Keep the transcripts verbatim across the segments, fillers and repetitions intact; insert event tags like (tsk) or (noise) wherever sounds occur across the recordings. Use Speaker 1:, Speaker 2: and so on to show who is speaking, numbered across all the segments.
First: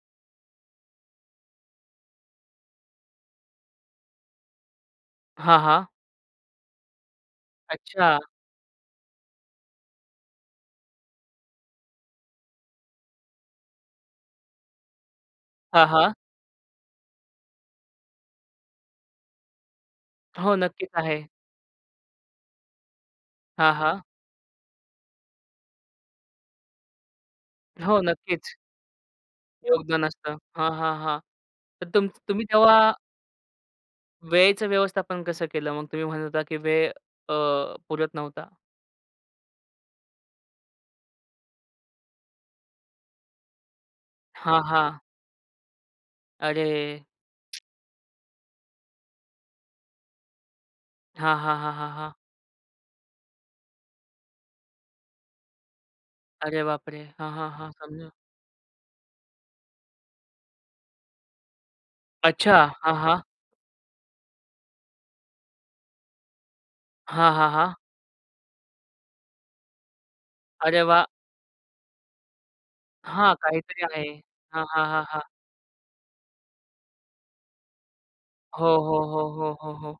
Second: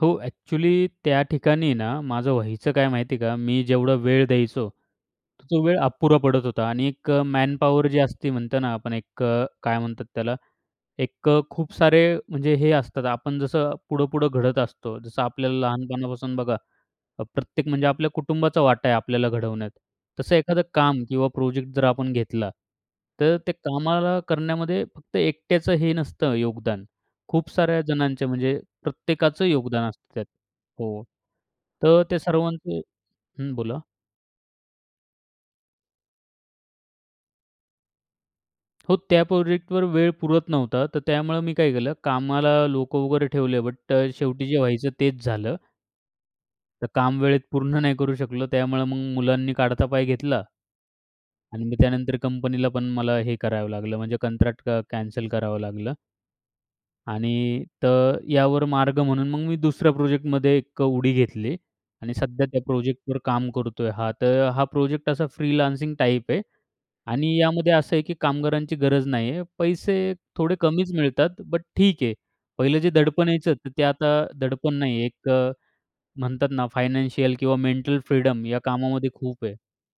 Speaker 1: हो एक्चुअली त्या ठिकाणी ना, माझं व्हायचं काय माहिती आहे का मी जेवढा वेळ द्यायचो. तर
Speaker 2: हां,
Speaker 1: तो वेळ
Speaker 2: हां.
Speaker 1: अपुरा पडत होता आणि एक अ, मॅनपॉवर जी
Speaker 2: अच्छा.
Speaker 1: असते म्हणतो ना, आपण एक अ, काय म्हणतात त्याला एक अ, खूप सारे म्हणजे हे असतात. आपण जसं पुढं-पुढं घडत असतो. जसं आपल्याला
Speaker 2: हां, हां.
Speaker 1: लहानपणापासून बघा अ, प्रत्येक म्हणजे आपल्या कुटुंबाचा वाटा आहे आपल्याला घडवण्यात. तसं
Speaker 2: हो,
Speaker 1: एखादं
Speaker 2: नक्कीच
Speaker 1: काम
Speaker 2: आहे.
Speaker 1: किंवा प्रोजेक्ट जर आपण घेतला तर ते
Speaker 2: हां, हां.
Speaker 1: कामाला करण्यामध्ये फक्त एकट्याचं हे नसतं योगदान. खूप साऱ्या
Speaker 2: हो,
Speaker 1: जणांच्या
Speaker 2: नक्कीच.
Speaker 1: म्हणजे प्रत्येकाचं योगदान
Speaker 2: योगदान
Speaker 1: असतं त्यात.
Speaker 2: असतं. हां, हां,
Speaker 1: हो.
Speaker 2: हां. तर
Speaker 1: तर
Speaker 2: तुमच
Speaker 1: ते
Speaker 2: तुम्ही तेव्हा
Speaker 1: सर्वांचे हं, बोला.
Speaker 2: वेळेचं व्यवस्थापन कसं केलं? मग तुम्ही म्हणत होता की वेळ अ, पुरत नव्हता.
Speaker 1: हो त्या प्रोजेक्टवर वेळ पुरत नव्हता. तर त्यामुळे मी काय केलं, कामाला लोकं वगैरे ठेवले बट अ, शेवटी जे
Speaker 2: हां,
Speaker 1: व्हायचं
Speaker 2: हां.
Speaker 1: तेच झालं.
Speaker 2: अरे!
Speaker 1: तर काम वेळेत
Speaker 2: (tsk)
Speaker 1: पूर्ण नाही करू शकलो, त्यामुळे मग मुलांनी काढता पाय घेतला.
Speaker 2: हां, हां,
Speaker 1: आणि
Speaker 2: हां,
Speaker 1: मग
Speaker 2: हां, हां.
Speaker 1: त्यानंतर कंपनीला पण मला हे करावं लागलं. म्हणजे कंत्राट अ, कॅनसल करावं लागलं.
Speaker 2: अरे बापरे! हां, हां,
Speaker 1: आणि
Speaker 2: हां. समझलं.
Speaker 1: तर यावर मार्ग म्हणून मग मी दुसऱ्या प्रोजेक्टमध्ये एक अ, उडी घेतली आणि सध्या
Speaker 2: अच्छा,
Speaker 1: त्या
Speaker 2: हां,
Speaker 1: प्रोजेक्टवर
Speaker 2: हां.
Speaker 1: काम करतो आहे. हां, तर हा प्रोजेक्ट असा फ्रीलान्सिंग टाइप आहे
Speaker 2: हां,
Speaker 1: आणि
Speaker 2: हां,
Speaker 1: यामध्ये
Speaker 2: हां.
Speaker 1: असं आहे की कामगारांची गरज नाही आहे. पैसे थोडे
Speaker 2: अरे
Speaker 1: कमीच
Speaker 2: वाह!
Speaker 1: मिळतात बट ठीक आहे. पहिलं जे दडपण
Speaker 2: हां
Speaker 1: यायचं तर
Speaker 2: काहीतरी
Speaker 1: ते
Speaker 2: आहे.
Speaker 1: आता
Speaker 2: हां,
Speaker 1: दडपण
Speaker 2: हां,
Speaker 1: नाही
Speaker 2: हां,
Speaker 1: आहे.
Speaker 2: हां.
Speaker 1: एक अ, म्हणतात ना फायनान्शियल किंवा मेंटल फ्रीडम या
Speaker 2: हो, हो,
Speaker 1: कामामध्ये
Speaker 2: हो,
Speaker 1: खूप
Speaker 2: हो,
Speaker 1: आहे.
Speaker 2: हो, हो.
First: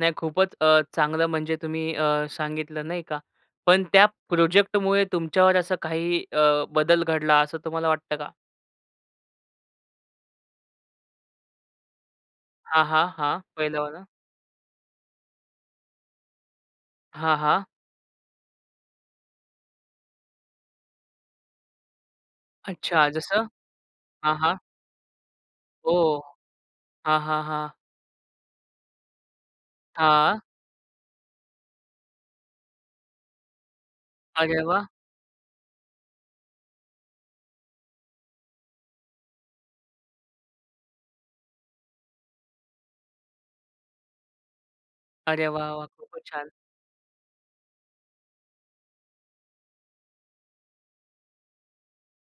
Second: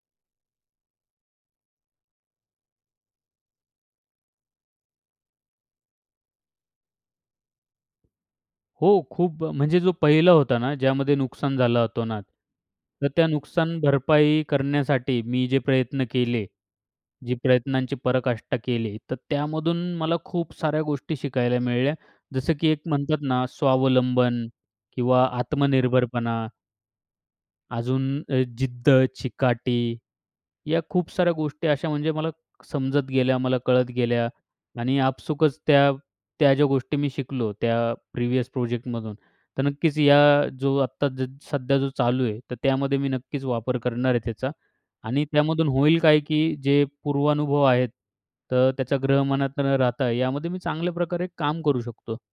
Speaker 2: नाही खूपच अ, चांगलं म्हणजे तुम्ही अ, सांगितलं नाही का. पण त्या प्रोजेक्टमुळे तुमच्यावर असं काही अ, बदल घडला असं तुम्हाला वाटतं का?
Speaker 1: हो, खूप अ, म्हणजे जो पहिला होता ना, ज्यामध्ये नुकसान झालं अतोनात.
Speaker 2: हां, हां.
Speaker 1: तर त्या
Speaker 2: हां
Speaker 1: नुकसान
Speaker 2: पहिलावाला.
Speaker 1: भरपाई करण्यासाठी मी जे प्रयत्न केले. जी
Speaker 2: हां, हां.
Speaker 1: प्रयत्नांची पराकाष्टा केले, तर त्यामधून मला खूप साऱ्या गोष्टी शिकायला मिळल्या. जसं की एक
Speaker 2: अच्छा
Speaker 1: म्हणतात ना,
Speaker 2: जसं. हां,
Speaker 1: स्वावलंबन
Speaker 2: हां.
Speaker 1: किंवा
Speaker 2: हो.
Speaker 1: आत्मनिर्भरपणा
Speaker 2: हां, हां, हां.
Speaker 1: अजून अ, जिद्द, चिकाटी
Speaker 2: हां.
Speaker 1: या खूप साऱ्या गोष्टी अशा म्हणजे मला समजत गेल्या, मला कळत गेल्या.
Speaker 2: अरे वाह!
Speaker 1: आणि आपसूकच त्या, त्या ज्या गोष्टी मी शिकलो त्या प्रिव्हियस प्रोजेक्टमधून. तर नक्कीच या जो आत्ता ज सध्या जो चालू आहे, तर त्यामध्ये मी नक्कीच वापर करणार आहे त्याचा. आणि
Speaker 2: अरे
Speaker 1: त्यामधून
Speaker 2: वाह! वाह!
Speaker 1: होईल काय
Speaker 2: खूपच छान.
Speaker 1: की जे पूर्वानुभव आहेत. तर त्याचा ग्रह मनात न राहता यामध्ये मी चांगल्या प्रकारे काम करू शकतो.